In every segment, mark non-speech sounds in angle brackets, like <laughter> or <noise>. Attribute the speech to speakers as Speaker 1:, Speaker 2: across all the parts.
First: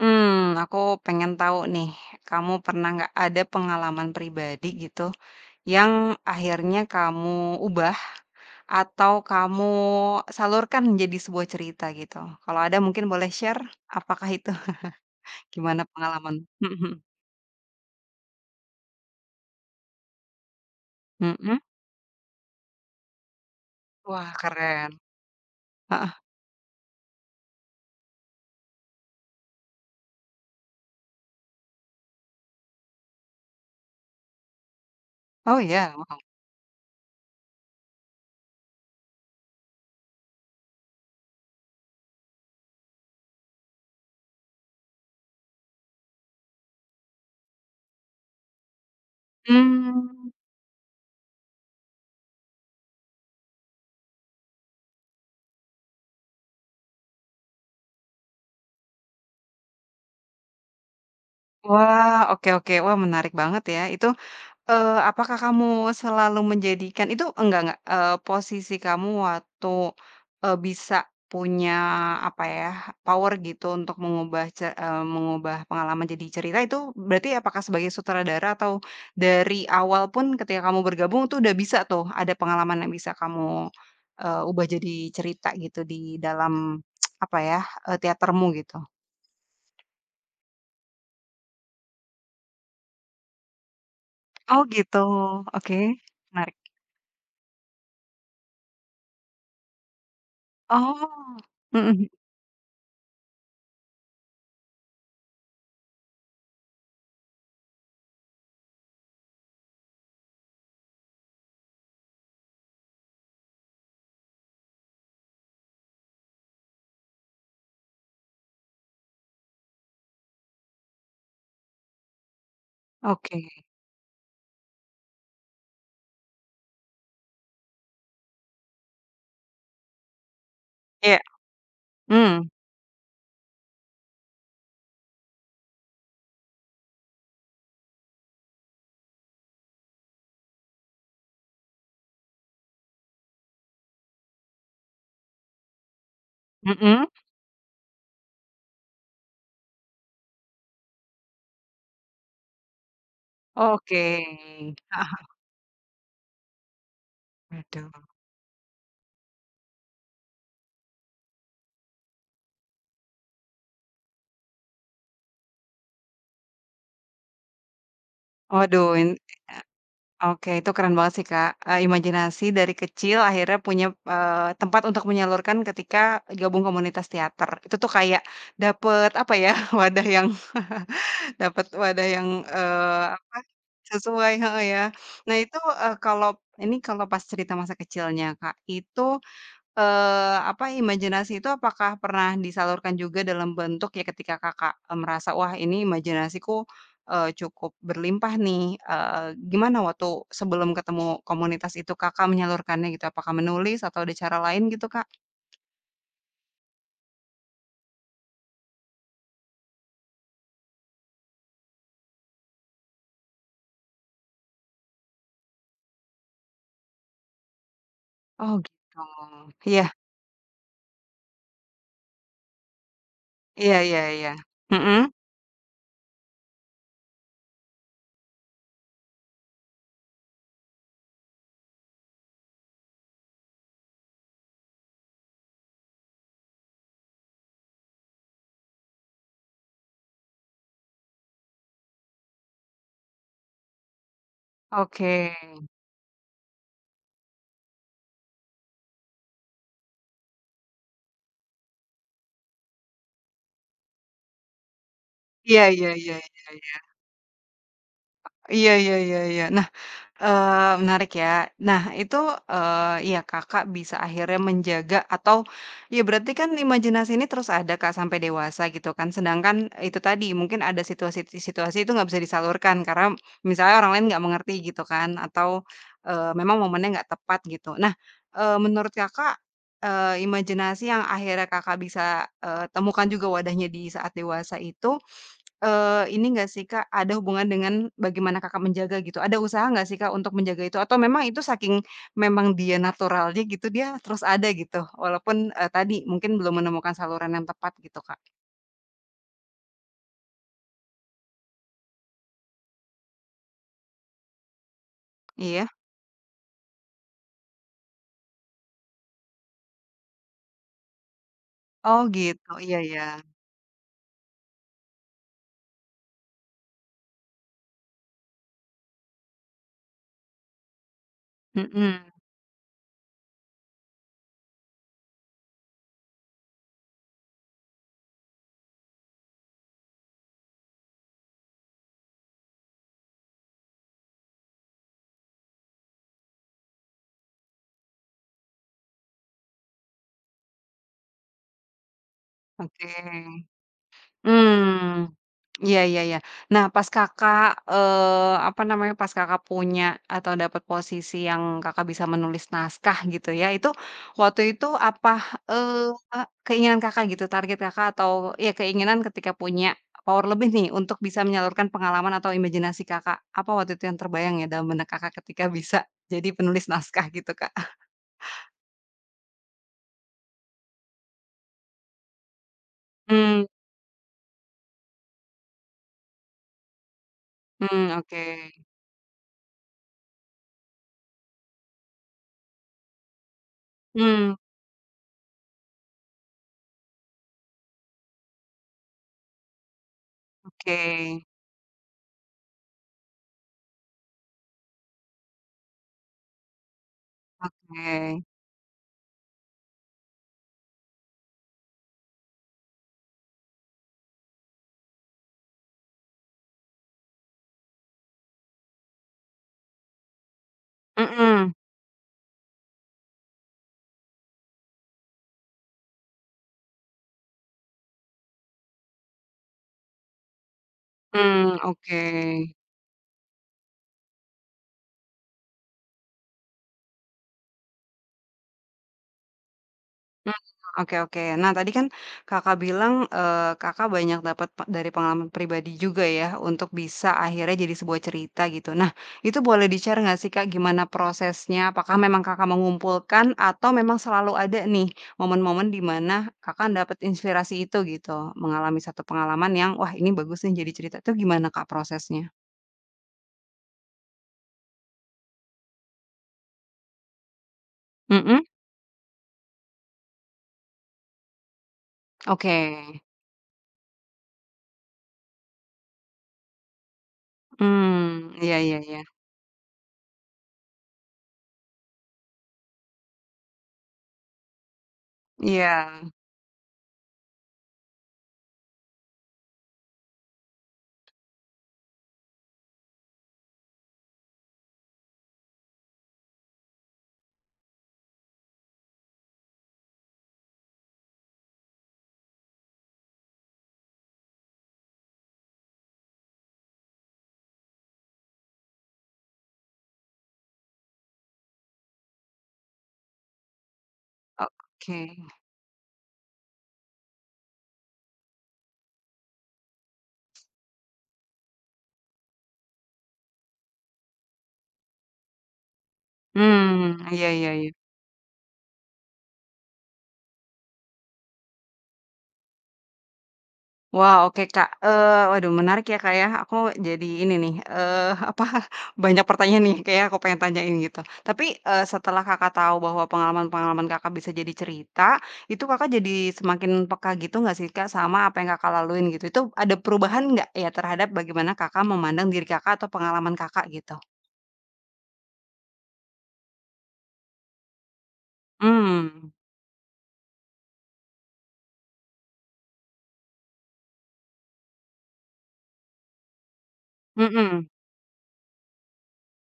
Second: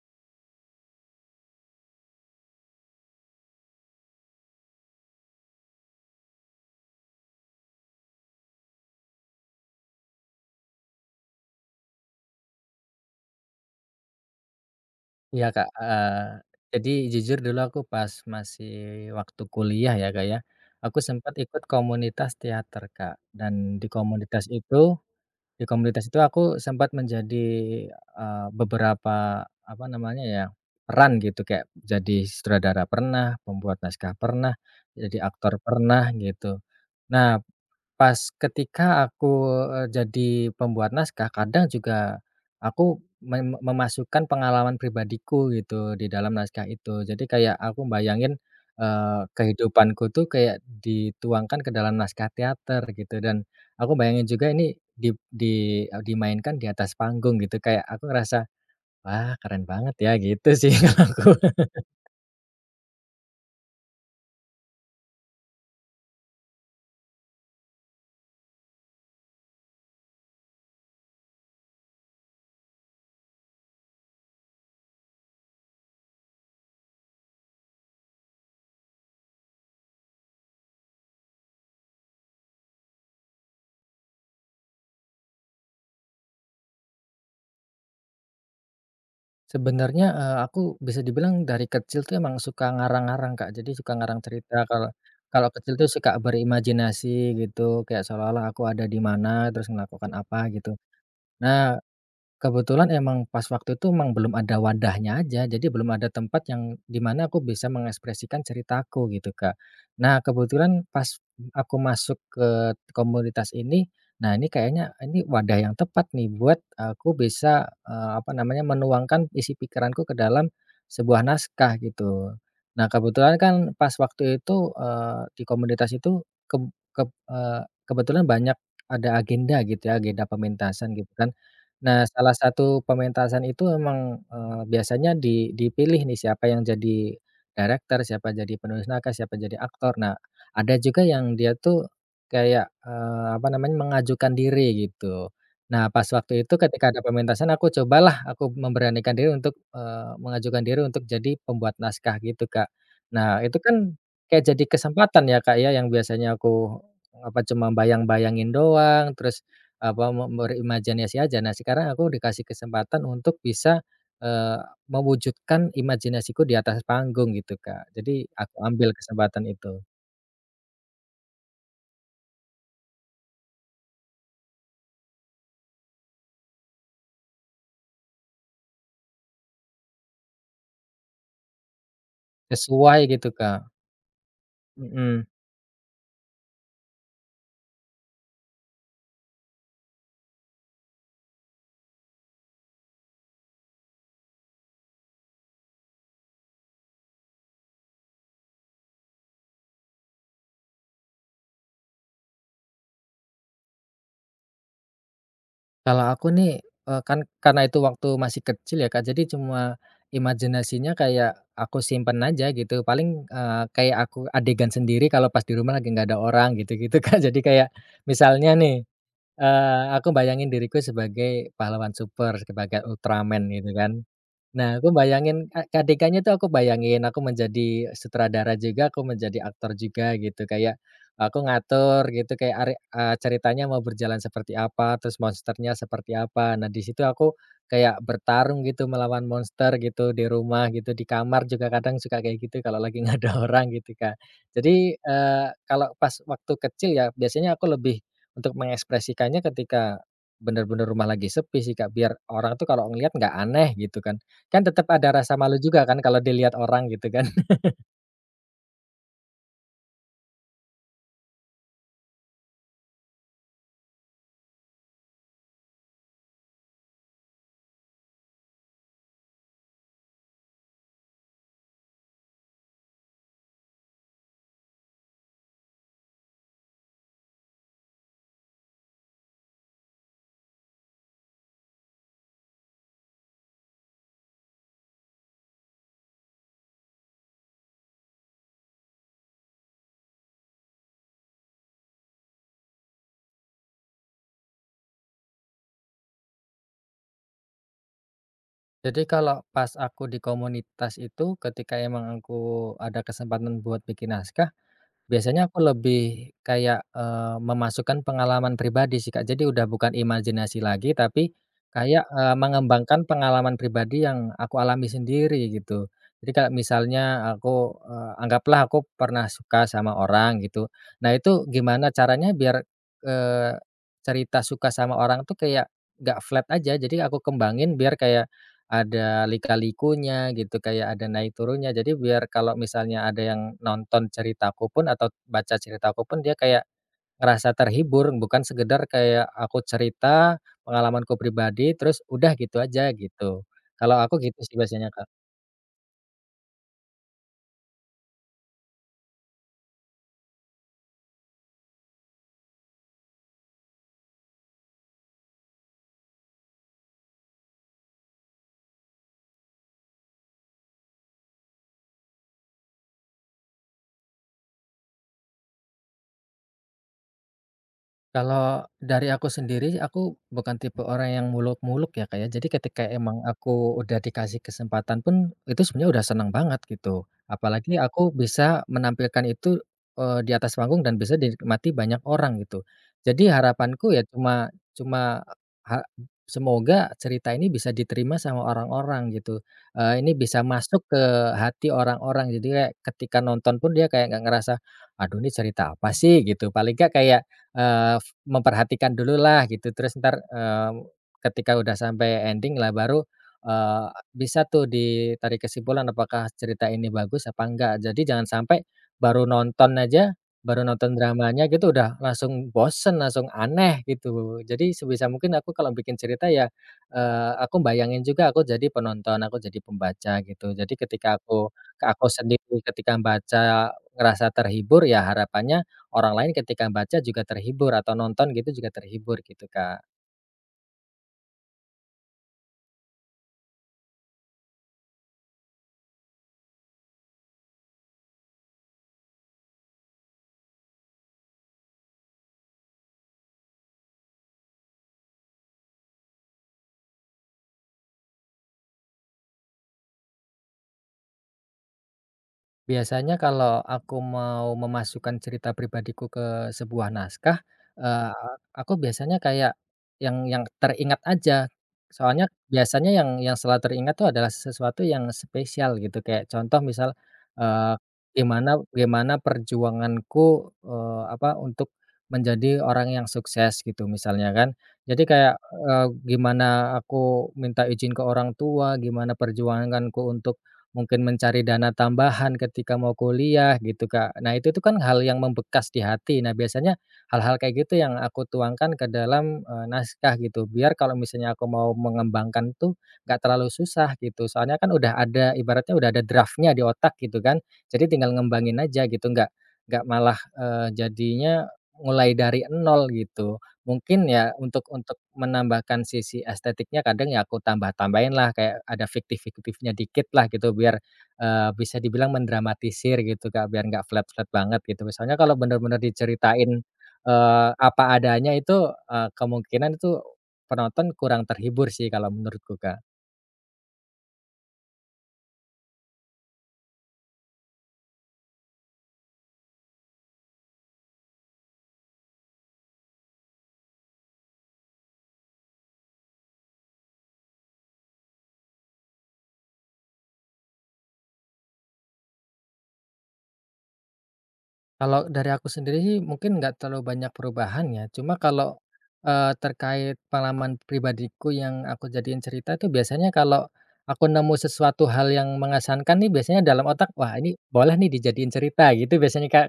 Speaker 1: Hmm, aku pengen tahu nih, kamu pernah nggak ada pengalaman pribadi gitu, yang akhirnya kamu ubah atau kamu salurkan menjadi sebuah cerita gitu? Kalau ada mungkin boleh share, apakah itu <laughs>
Speaker 2: Iya, Kak,
Speaker 1: gimana
Speaker 2: heeh.
Speaker 1: pengalaman?
Speaker 2: Jadi
Speaker 1: Mhm
Speaker 2: jujur dulu aku pas masih waktu kuliah ya, Kak, ya, aku sempat
Speaker 1: mhm, mhm?
Speaker 2: ikut komunitas teater, Kak, dan di
Speaker 1: Wah,
Speaker 2: komunitas itu
Speaker 1: keren,
Speaker 2: di komunitas
Speaker 1: heeh.
Speaker 2: itu aku sempat menjadi, beberapa, apa namanya ya, peran gitu kayak jadi sutradara pernah, pembuat naskah pernah, jadi aktor
Speaker 1: Oh iya?
Speaker 2: pernah
Speaker 1: Wow.
Speaker 2: gitu. Nah, pas ketika aku, jadi pembuat naskah kadang juga aku memasukkan pengalaman pribadiku gitu di dalam naskah itu. Jadi kayak aku bayangin, kehidupanku tuh
Speaker 1: Mmm,
Speaker 2: kayak dituangkan ke dalam naskah teater gitu dan aku bayangin juga ini di dimainkan di atas panggung gitu kayak aku ngerasa, "Wah keren banget ya," gitu sih <laughs> kalau aku.
Speaker 1: wah, oke oke. Wah, menarik banget ya, itu. Apakah kamu selalu menjadikan itu enggak, posisi kamu waktu, bisa punya apa ya, power gitu untuk mengubah mengubah pengalaman jadi cerita itu berarti apakah sebagai sutradara atau dari awal pun ketika kamu bergabung tuh udah bisa tuh ada pengalaman yang bisa kamu, ubah jadi cerita gitu di dalam apa ya, teatermu gitu?
Speaker 2: Sebenarnya, aku bisa dibilang dari kecil tuh emang suka ngarang-ngarang, Kak. Jadi suka ngarang cerita
Speaker 1: Oh
Speaker 2: kalau
Speaker 1: gitu,
Speaker 2: kalau kecil
Speaker 1: oke,
Speaker 2: tuh suka
Speaker 1: menarik.
Speaker 2: berimajinasi gitu, kayak seolah-olah aku ada di mana, terus melakukan apa gitu.
Speaker 1: Oh,
Speaker 2: Nah,
Speaker 1: mhm mhm,
Speaker 2: kebetulan emang pas waktu itu emang belum ada wadahnya aja, jadi belum ada tempat yang dimana aku bisa mengekspresikan ceritaku gitu, Kak. Nah, kebetulan pas aku masuk ke komunitas ini, nah ini kayaknya ini wadah yang tepat nih buat aku bisa, apa namanya, menuangkan isi pikiranku ke dalam sebuah naskah gitu. Nah, kebetulan
Speaker 1: oke,
Speaker 2: kan pas waktu itu, di komunitas itu ke kebetulan banyak ada agenda gitu ya, agenda pementasan gitu
Speaker 1: iya,
Speaker 2: kan. Nah, salah
Speaker 1: mmm.
Speaker 2: satu pementasan itu memang, biasanya dipilih nih siapa yang jadi director, siapa jadi penulis naskah, siapa jadi aktor. Nah, ada juga yang dia tuh kayak, apa namanya, mengajukan diri gitu. Nah, pas waktu itu ketika ada
Speaker 1: Mhm,
Speaker 2: pementasan aku cobalah aku memberanikan diri untuk, mengajukan diri untuk jadi pembuat naskah gitu, Kak. Nah, itu kan
Speaker 1: oke.
Speaker 2: kayak jadi kesempatan
Speaker 1: <laughs> Heeh heeh.
Speaker 2: ya, Kak, ya, yang biasanya aku, apa, cuma
Speaker 1: Waduh.
Speaker 2: bayang-bayangin doang, terus apa, berimajinasi aja. Nah, sekarang aku dikasih kesempatan untuk bisa, eee, mewujudkan imajinasiku di atas panggung gitu, Kak. Jadi aku ambil
Speaker 1: Waduh,
Speaker 2: kesempatan itu,
Speaker 1: oke, itu keren banget sih, Kak, imajinasi dari kecil akhirnya punya, tempat untuk menyalurkan ketika gabung komunitas teater. Itu tuh kayak dapet apa ya, <laughs> wadah yang <laughs> dapet wadah yang,
Speaker 2: sesuai gitu,
Speaker 1: apa,
Speaker 2: Kak.
Speaker 1: sesuai, heeh, ya.
Speaker 2: Mhm.
Speaker 1: Nah itu, kalau ini kalau pas cerita masa kecilnya, Kak, itu. Imajinasi itu apakah pernah disalurkan juga dalam bentuk ya ketika Kakak, merasa, "Wah, ini imajinasiku, cukup berlimpah nih," gimana waktu sebelum ketemu komunitas itu Kakak menyalurkannya gitu? Apakah menulis atau ada cara lain gitu, Kak?
Speaker 2: Kalau aku nih, kan karena itu waktu masih kecil ya, Kak, jadi cuma imajinasinya kayak aku simpen aja gitu, paling, kayak aku adegan sendiri kalau pas di rumah lagi nggak ada orang gitu-gitu, Kak. <laughs> Jadi kayak misalnya
Speaker 1: Oh
Speaker 2: nih,
Speaker 1: gitu. Iya.
Speaker 2: Aku bayangin diriku sebagai pahlawan super, sebagai Ultraman gitu
Speaker 1: Iya iya
Speaker 2: kan.
Speaker 1: iya.
Speaker 2: Nah, aku
Speaker 1: Mhm.
Speaker 2: bayangin adegannya tuh aku bayangin aku menjadi sutradara juga, aku menjadi aktor juga gitu, kayak aku ngatur gitu kayak ceritanya mau berjalan seperti apa, terus monsternya seperti apa. Nah, di situ aku kayak bertarung gitu melawan monster gitu di rumah gitu, di kamar juga kadang suka kayak gitu kalau lagi nggak ada <laughs> orang gitu, Kak. Jadi,
Speaker 1: Oke.
Speaker 2: kalau pas waktu kecil ya biasanya aku lebih untuk mengekspresikannya ketika bener-bener rumah lagi sepi sih, Kak, biar orang tuh kalau ngelihat nggak aneh gitu kan. Kan tetap ada rasa malu
Speaker 1: Iya
Speaker 2: juga
Speaker 1: iya
Speaker 2: kan
Speaker 1: iya
Speaker 2: kalau
Speaker 1: iya
Speaker 2: dilihat
Speaker 1: iya.
Speaker 2: orang gitu kan. <laughs>
Speaker 1: Iya iya iya iya. Nah. Menarik ya. Nah itu, iya, Kakak bisa akhirnya menjaga atau ya berarti kan imajinasi ini terus ada, Kak, sampai dewasa gitu kan. Sedangkan itu tadi mungkin ada situasi situasi itu nggak bisa disalurkan karena misalnya orang lain nggak mengerti gitu kan atau, memang momennya nggak tepat gitu. Nah, menurut Kakak, imajinasi yang akhirnya Kakak bisa, temukan juga wadahnya di saat dewasa itu. Ini enggak sih, Kak, ada hubungan dengan bagaimana Kakak menjaga gitu, ada usaha nggak sih, Kak, untuk menjaga itu? Atau memang itu saking memang dia naturalnya gitu, dia terus ada gitu, walaupun, tadi mungkin belum menemukan saluran yang tepat gitu, Kak?
Speaker 2: Jadi kalau pas aku di komunitas itu ketika emang aku ada kesempatan buat bikin naskah, biasanya aku
Speaker 1: Iya?
Speaker 2: lebih kayak, memasukkan pengalaman pribadi sih, Kak. Jadi udah bukan imajinasi lagi, tapi
Speaker 1: Oh
Speaker 2: kayak,
Speaker 1: gitu, iya ya.
Speaker 2: mengembangkan pengalaman pribadi yang aku alami sendiri gitu. Jadi kayak misalnya aku, anggaplah aku pernah suka sama orang gitu. Nah itu gimana
Speaker 1: Mhm,
Speaker 2: caranya biar, eee, cerita suka sama orang tuh kayak nggak flat aja. Jadi aku kembangin biar kayak ada lika-likunya gitu, kayak ada naik turunnya. Jadi biar kalau misalnya ada yang nonton ceritaku pun atau baca ceritaku pun dia kayak ngerasa terhibur, bukan sekedar kayak aku cerita pengalamanku pribadi terus udah gitu
Speaker 1: oke.
Speaker 2: aja gitu. Kalau aku gitu sih biasanya, Kak.
Speaker 1: Mmm, iya iya iya. Nah, pas Kakak, apa namanya, pas Kakak punya atau dapat posisi yang Kakak bisa menulis naskah gitu ya, itu waktu itu apa, eee, keinginan Kakak gitu, target Kakak atau ya keinginan ketika punya power lebih nih untuk bisa menyalurkan pengalaman atau imajinasi Kakak, apa waktu itu yang terbayang ya dalam benak Kakak ketika bisa jadi penulis naskah gitu, Kak?
Speaker 2: Kalau dari aku sendiri, aku bukan tipe orang yang muluk-muluk ya, Kak, ya. Jadi ketika emang
Speaker 1: Mmm,
Speaker 2: aku udah dikasih kesempatan pun, itu sebenarnya udah senang banget gitu. Apalagi
Speaker 1: mmm,
Speaker 2: aku
Speaker 1: oke.
Speaker 2: bisa menampilkan itu, di atas panggung dan bisa dinikmati banyak orang gitu. Jadi harapanku ya
Speaker 1: Mmm,
Speaker 2: cuma cuma ha semoga cerita ini bisa diterima sama orang-orang gitu. Ini bisa
Speaker 1: oke,
Speaker 2: masuk ke hati orang-orang. Jadi kayak ketika nonton pun dia kayak nggak ngerasa, "Aduh ini cerita apa sih?" gitu. Paling nggak kayak,
Speaker 1: oke.
Speaker 2: memperhatikan dulu lah gitu, terus ntar ketika udah sampai ending lah baru, eee, bisa tuh ditarik kesimpulan apakah cerita ini bagus apa enggak. Jadi jangan sampai baru nonton aja, baru nonton dramanya
Speaker 1: Mhm,
Speaker 2: gitu udah langsung bosen, langsung aneh gitu. Jadi sebisa mungkin aku kalau bikin cerita ya, aku bayangin juga aku jadi penonton, aku jadi pembaca gitu. Jadi ketika
Speaker 1: mmm, oke.
Speaker 2: aku sendiri ketika baca ngerasa terhibur ya harapannya orang lain ketika baca juga terhibur atau nonton gitu juga terhibur gitu, Kak.
Speaker 1: Mmm, oke oke. Nah, tadi kan Kakak bilang, Kakak banyak dapat dari pengalaman pribadi juga ya, untuk bisa akhirnya jadi sebuah cerita gitu. Nah, itu boleh di-share nggak sih, Kak, gimana prosesnya? Apakah memang Kakak mengumpulkan atau memang selalu ada nih momen-momen di mana Kakak dapat inspirasi itu gitu, mengalami satu pengalaman yang, "Wah, ini bagus nih jadi cerita." Itu gimana, Kak, prosesnya?
Speaker 2: Biasanya kalau aku mau memasukkan cerita pribadiku ke sebuah naskah, eee,
Speaker 1: Mhm?
Speaker 2: aku biasanya kayak yang teringat aja. Soalnya biasanya
Speaker 1: Oke.
Speaker 2: yang selalu teringat tuh adalah sesuatu yang spesial gitu, kayak contoh misal, eee,
Speaker 1: Mmm, iya
Speaker 2: gimana
Speaker 1: iya iya.
Speaker 2: gimana perjuanganku, apa, untuk menjadi orang yang sukses gitu misalnya kan. Jadi kayak,
Speaker 1: Iya,
Speaker 2: eee, gimana aku minta izin ke orang tua, gimana perjuanganku untuk mungkin mencari dana tambahan ketika mau kuliah gitu, Kak. Nah, itu tuh kan hal yang membekas di hati. Nah, biasanya hal-hal kayak gitu yang aku tuangkan ke dalam, naskah gitu, biar kalau misalnya aku mau mengembangkan tuh nggak terlalu susah gitu. Soalnya kan udah ada ibaratnya udah ada draftnya di otak gitu kan, jadi tinggal ngembangin aja gitu, nggak malah, jadinya mulai dari nol gitu. Mungkin ya untuk
Speaker 1: oke.
Speaker 2: untuk menambahkan sisi estetiknya kadang ya aku tambahin lah kayak ada fiktif-fiktifnya dikit lah gitu biar, bisa dibilang mendramatisir gitu, Kak, biar nggak flat-flat banget gitu. Misalnya kalau benar-benar diceritain,
Speaker 1: Mmm, iya iya iya.
Speaker 2: apa adanya itu, kemungkinan itu penonton kurang terhibur sih kalau menurutku, Kak.
Speaker 1: Wah, oke, Kak, waduh, menarik ya, Kak, ya. Aku jadi ini nih, <laughs> apa, banyak pertanyaan nih kayak aku pengen tanyain gitu. Tapi, setelah Kakak tahu bahwa pengalaman-pengalaman Kakak bisa jadi cerita, itu Kakak jadi semakin peka gitu nggak sih, Kak, sama apa yang Kakak laluin gitu? Itu ada perubahan nggak ya terhadap bagaimana Kakak memandang diri Kakak atau pengalaman Kakak gitu?
Speaker 2: Kalau dari aku sendiri sih mungkin nggak terlalu banyak perubahan ya, cuma kalau,
Speaker 1: Hmm,
Speaker 2: terkait pengalaman pribadiku yang aku jadiin cerita itu biasanya kalau aku nemu sesuatu hal yang mengesankan nih biasanya dalam otak, "Wah ini
Speaker 1: mhm,
Speaker 2: boleh nih dijadiin cerita," gitu biasanya, Kak,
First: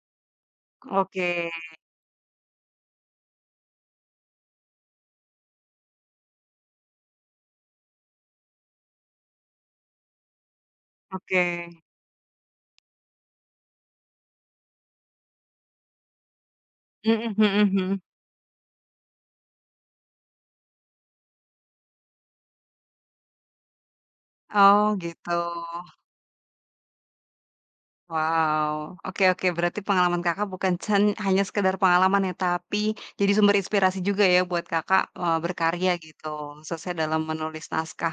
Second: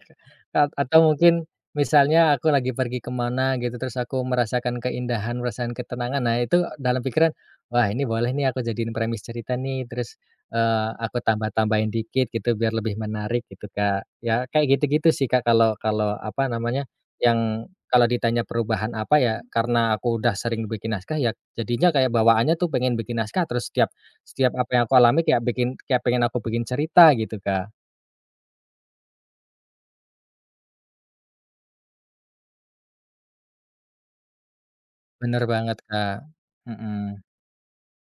Speaker 2: atau
Speaker 1: oke
Speaker 2: mungkin misalnya aku lagi pergi kemana gitu terus aku merasakan keindahan, merasakan ketenangan, nah itu dalam pikiran, "Wah ini boleh nih aku jadiin premis cerita nih," terus aku
Speaker 1: oke,
Speaker 2: tambah-tambahin dikit gitu biar lebih menarik gitu, Kak. Ya kayak gitu-gitu sih, Kak, kalau kalau apa namanya,
Speaker 1: mhm
Speaker 2: yang
Speaker 1: mhm mhm.
Speaker 2: kalau ditanya perubahan apa ya, karena aku udah sering bikin naskah ya jadinya kayak bawaannya tuh pengen bikin naskah terus setiap setiap apa yang aku
Speaker 1: Oh
Speaker 2: alami
Speaker 1: gitu.
Speaker 2: kayak bikin kayak pengen aku bikin cerita gitu, Kak.
Speaker 1: Wow, oke oke, berarti pengalaman Kakak bukan hanya sekedar pengalaman ya, tapi jadi sumber inspirasi juga ya buat Kakak,
Speaker 2: Bener banget,
Speaker 1: berkarya
Speaker 2: Kak.
Speaker 1: gitu, khususnya
Speaker 2: Mhm.
Speaker 1: dalam menulis naskah.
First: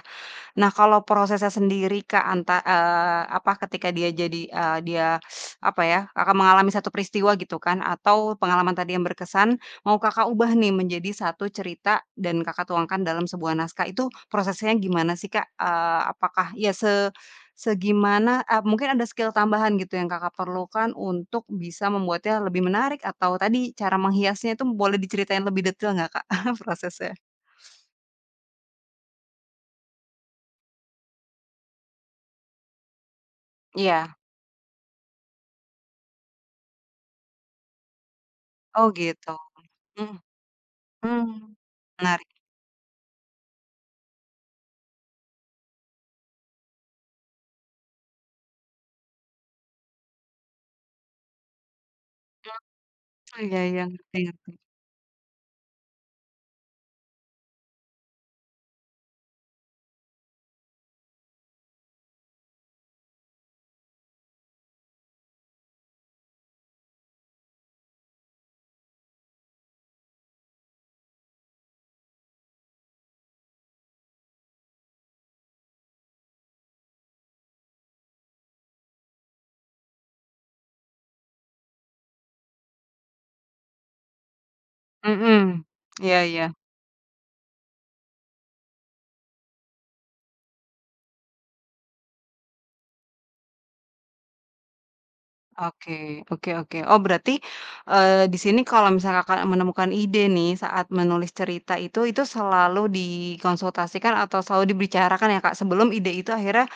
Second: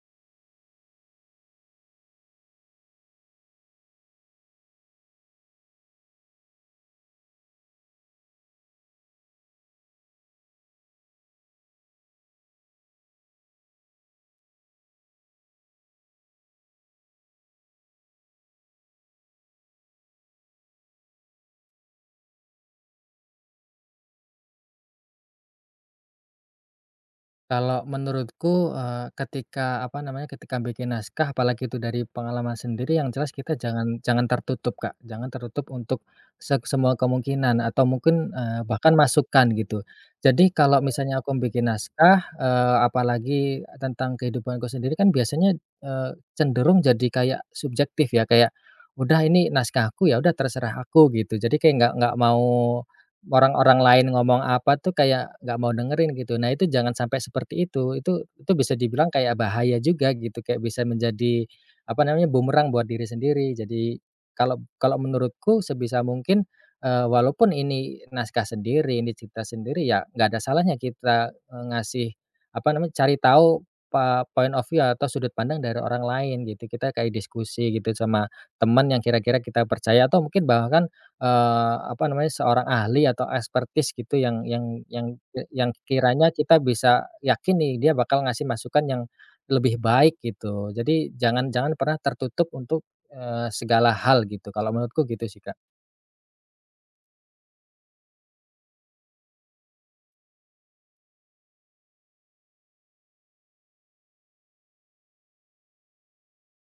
Speaker 1: Nah, kalau prosesnya sendiri, Kak, apa, ketika dia jadi, dia apa ya, Kakak mengalami satu peristiwa gitu kan, atau pengalaman tadi yang berkesan, mau Kakak ubah nih menjadi satu cerita dan Kakak tuangkan dalam sebuah naskah, itu prosesnya gimana sih, Kak? Apakah ya segimana mungkin ada skill tambahan gitu yang Kakak perlukan untuk bisa membuatnya lebih menarik atau tadi cara menghiasnya itu boleh diceritain lebih detail nggak, Kak, <laughs> prosesnya?
Speaker 2: Kalau menurutku, ketika, apa namanya, ketika bikin naskah apalagi itu dari pengalaman sendiri yang jelas kita jangan
Speaker 1: Iya.
Speaker 2: jangan tertutup, Kak, jangan tertutup untuk semua kemungkinan atau mungkin,
Speaker 1: Oh
Speaker 2: bahkan
Speaker 1: gitu.
Speaker 2: masukan gitu.
Speaker 1: Mhm.
Speaker 2: Jadi kalau misalnya aku
Speaker 1: Mmm,
Speaker 2: bikin naskah,
Speaker 1: menarik.
Speaker 2: apalagi tentang kehidupanku sendiri kan biasanya, cenderung jadi kayak subjektif ya, kayak, "Udah ini naskahku, ya udah terserah aku," gitu. Jadi kayak nggak mau
Speaker 1: Mmm, iya
Speaker 2: orang-orang
Speaker 1: iya,
Speaker 2: lain
Speaker 1: ngerti
Speaker 2: ngomong
Speaker 1: ngerti.
Speaker 2: apa tuh kayak nggak mau dengerin gitu. Nah itu jangan sampai seperti itu. Itu bisa dibilang kayak bahaya juga gitu, kayak bisa menjadi, apa namanya, bumerang buat diri sendiri. Jadi kalau kalau menurutku sebisa mungkin, walaupun ini naskah sendiri, ini cerita sendiri, ya nggak ada salahnya kita, ngasih, apa namanya, cari tahu point of view atau sudut pandang dari orang lain gitu. Kita kayak diskusi gitu sama teman yang kira-kira kita percaya atau mungkin bahkan apa namanya, seorang ahli atau ekspertis gitu yang
Speaker 1: Mhm,
Speaker 2: ya yang
Speaker 1: iya
Speaker 2: kiranya
Speaker 1: iya.
Speaker 2: kita bisa yakin nih dia bakal ngasih masukan yang lebih baik gitu. Jadi jangan jangan pernah tertutup untuk, segala hal gitu, kalau menurutku gitu sih, Kak.
Speaker 1: Oke oke oke. Oh berarti, di sini kalau misal Kakak menemukan ide nih saat menulis cerita itu selalu dikonsultasikan atau selalu dibicarakan ya, Kak, sebelum ide itu akhirnya,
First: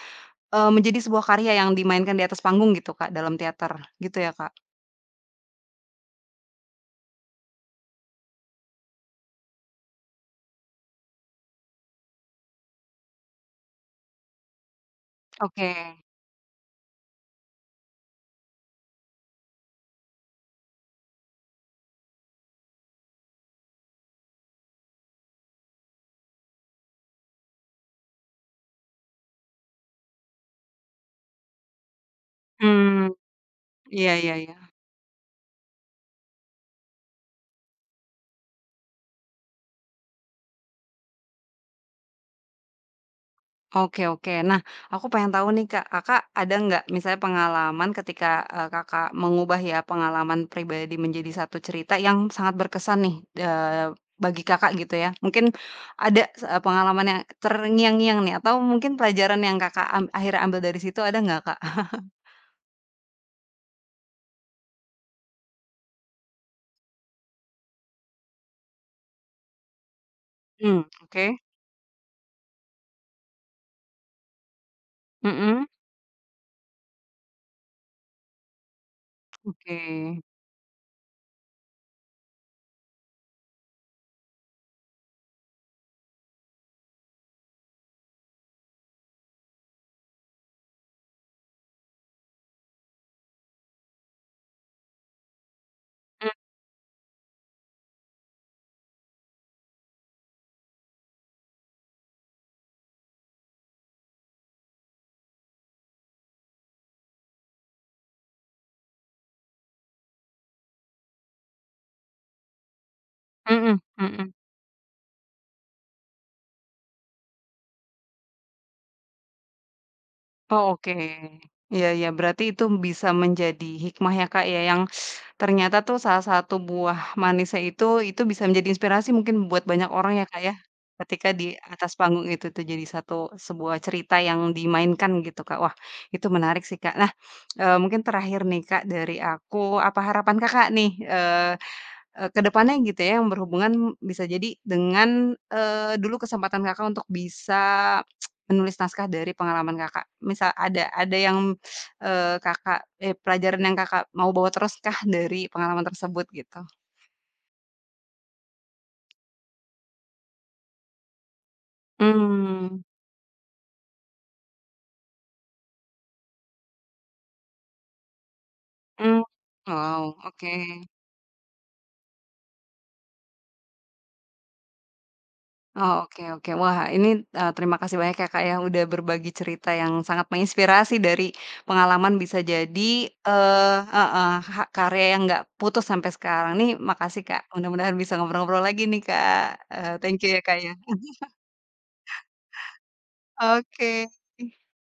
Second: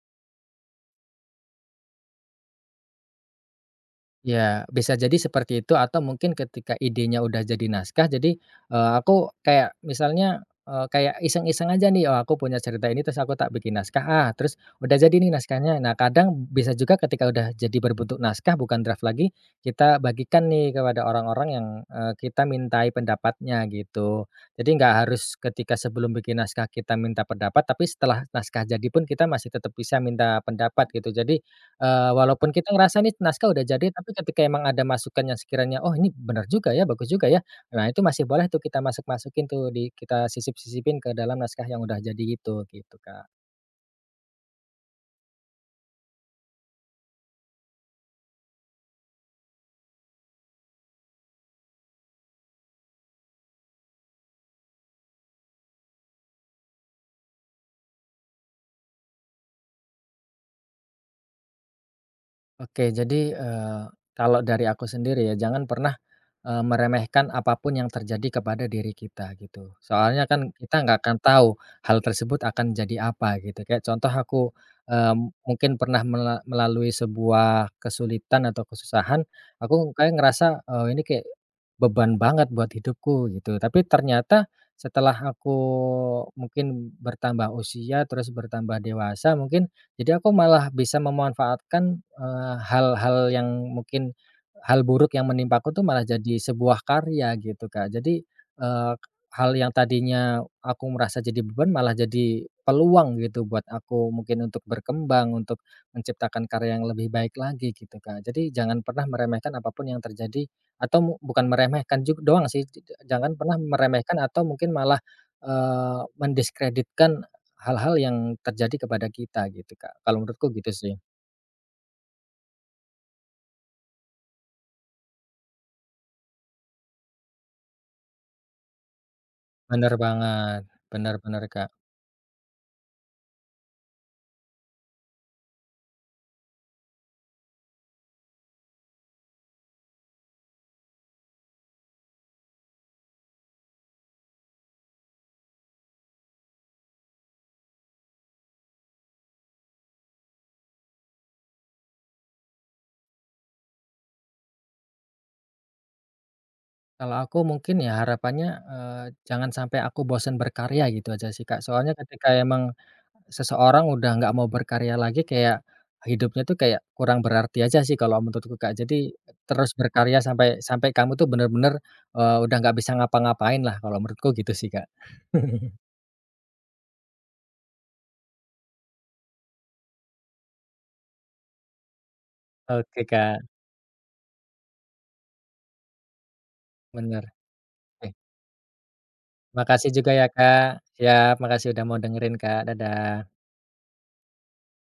Speaker 1: menjadi sebuah karya yang dimainkan di atas panggung gitu, Kak, dalam teater, gitu ya, Kak?
Speaker 2: Ya, bisa jadi seperti itu atau mungkin ketika idenya udah jadi naskah jadi, aku kayak misalnya, kayak iseng-iseng aja nih, oh aku punya cerita ini terus aku tak bikin naskah, ah, terus udah jadi nih
Speaker 1: Oke.
Speaker 2: naskahnya. Nah kadang bisa juga ketika udah jadi berbentuk naskah bukan draft lagi, kita bagikan nih kepada orang-orang yang, kita mintai pendapatnya gitu. Jadi nggak harus ketika sebelum bikin naskah kita minta pendapat, tapi setelah naskah jadi pun kita masih tetap bisa minta pendapat gitu. Jadi walaupun kita ngerasa
Speaker 1: Mmm,
Speaker 2: nih naskah udah jadi, tapi
Speaker 1: iya iya
Speaker 2: ketika
Speaker 1: iya.
Speaker 2: emang ada masukan yang sekiranya, "Oh ini bener juga ya, bagus juga ya." Nah itu masih boleh tuh kita masuk-masukin tuh di kita sisip-sisipin ke dalam naskah yang udah jadi itu, gitu, Kak.
Speaker 1: Oke oke. Nah, aku pengen tahu nih, Kak, Kakak ada nggak misalnya pengalaman ketika, Kakak mengubah ya pengalaman pribadi menjadi satu cerita yang sangat berkesan nih, bagi Kakak gitu ya. Mungkin ada pengalaman yang terngiang-ngiang nih atau mungkin pelajaran yang Kakak akhirnya ambil dari situ ada nggak, Kak? <laughs>
Speaker 2: Oke jadi, kalau dari aku sendiri ya, jangan pernah meremehkan apapun yang terjadi kepada diri kita gitu. Soalnya kan kita
Speaker 1: Hmm.
Speaker 2: nggak akan
Speaker 1: Oke.
Speaker 2: tahu hal tersebut akan jadi apa gitu. Kayak contoh aku, eee,
Speaker 1: Mhm,
Speaker 2: mungkin pernah melalui sebuah kesulitan atau kesusahan,
Speaker 1: oke.
Speaker 2: aku kayak ngerasa, ini kayak beban banget buat hidupku gitu. Tapi ternyata setelah aku mungkin bertambah usia, terus bertambah dewasa mungkin, jadi aku malah bisa memanfaatkan, hal-hal yang mungkin hal buruk yang menimpaku tuh malah
Speaker 1: Mmm,
Speaker 2: jadi sebuah karya gitu, Kak. Jadi, eee, hal yang tadinya aku merasa jadi beban malah jadi peluang gitu buat aku mungkin untuk berkembang, untuk menciptakan karya yang lebih baik lagi gitu, Kak. Jadi jangan pernah meremehkan apapun yang terjadi atau bukan meremehkan juga doang sih, j j- jangan pernah
Speaker 1: mhm
Speaker 2: meremehkan
Speaker 1: mhm.
Speaker 2: atau mungkin malah, mendiskreditkan hal-hal yang terjadi kepada kita gitu, Kak. Kalau menurutku gitu
Speaker 1: Oh, oke.
Speaker 2: sih.
Speaker 1: Iya ya. Berarti itu bisa menjadi hikmah ya, Kak, ya, yang ternyata tuh salah satu buah manisnya itu bisa menjadi inspirasi mungkin buat banyak
Speaker 2: Bener
Speaker 1: orang ya, Kak, ya?
Speaker 2: banget, bener
Speaker 1: Ketika
Speaker 2: bener,
Speaker 1: di
Speaker 2: Kak.
Speaker 1: atas panggung itu tuh jadi satu sebuah cerita yang dimainkan gitu, Kak. Wah, itu menarik sih, Kak. Nah, mungkin terakhir nih, Kak, dari aku, apa harapan Kakak nih, eee Eee, ke depannya gitu ya, yang berhubungan bisa jadi dengan, dulu kesempatan Kakak untuk bisa menulis naskah dari pengalaman Kakak. Misal ada yang, pelajaran yang Kakak mau bawa teruskah dari pengalaman tersebut gitu?
Speaker 2: Kalau aku mungkin ya harapannya, eee, jangan sampai aku bosen berkarya gitu aja sih, Kak. Soalnya ketika emang
Speaker 1: Mmm,
Speaker 2: seseorang udah nggak mau berkarya lagi kayak hidupnya tuh kayak kurang berarti aja sih kalau menurutku, Kak. Jadi
Speaker 1: mmm,
Speaker 2: terus
Speaker 1: wow,
Speaker 2: berkarya
Speaker 1: oke.
Speaker 2: sampai sampai kamu tuh bener-bener, udah nggak bisa ngapa-ngapain lah kalau menurutku gitu sih, Kak. <laughs>
Speaker 1: Oh, oke oke. Wah, ini, terima kasih banyak ya, Kak, ya, udah berbagi cerita yang sangat menginspirasi dari pengalaman bisa jadi
Speaker 2: Oke, Kak,
Speaker 1: eh, heeh, karya yang nggak putus sampai sekarang nih, makasih,
Speaker 2: bener.
Speaker 1: Kak. Mudah-mudahan
Speaker 2: Eh,
Speaker 1: bisa ngobrol-ngobrol lagi nih, Kak.
Speaker 2: makasih
Speaker 1: Eee,
Speaker 2: juga
Speaker 1: thank
Speaker 2: ya,
Speaker 1: you ya, Kak,
Speaker 2: Kak.
Speaker 1: ya.
Speaker 2: Siap, makasih udah mau dengerin, Kak. Dadah.
Speaker 1: Oke.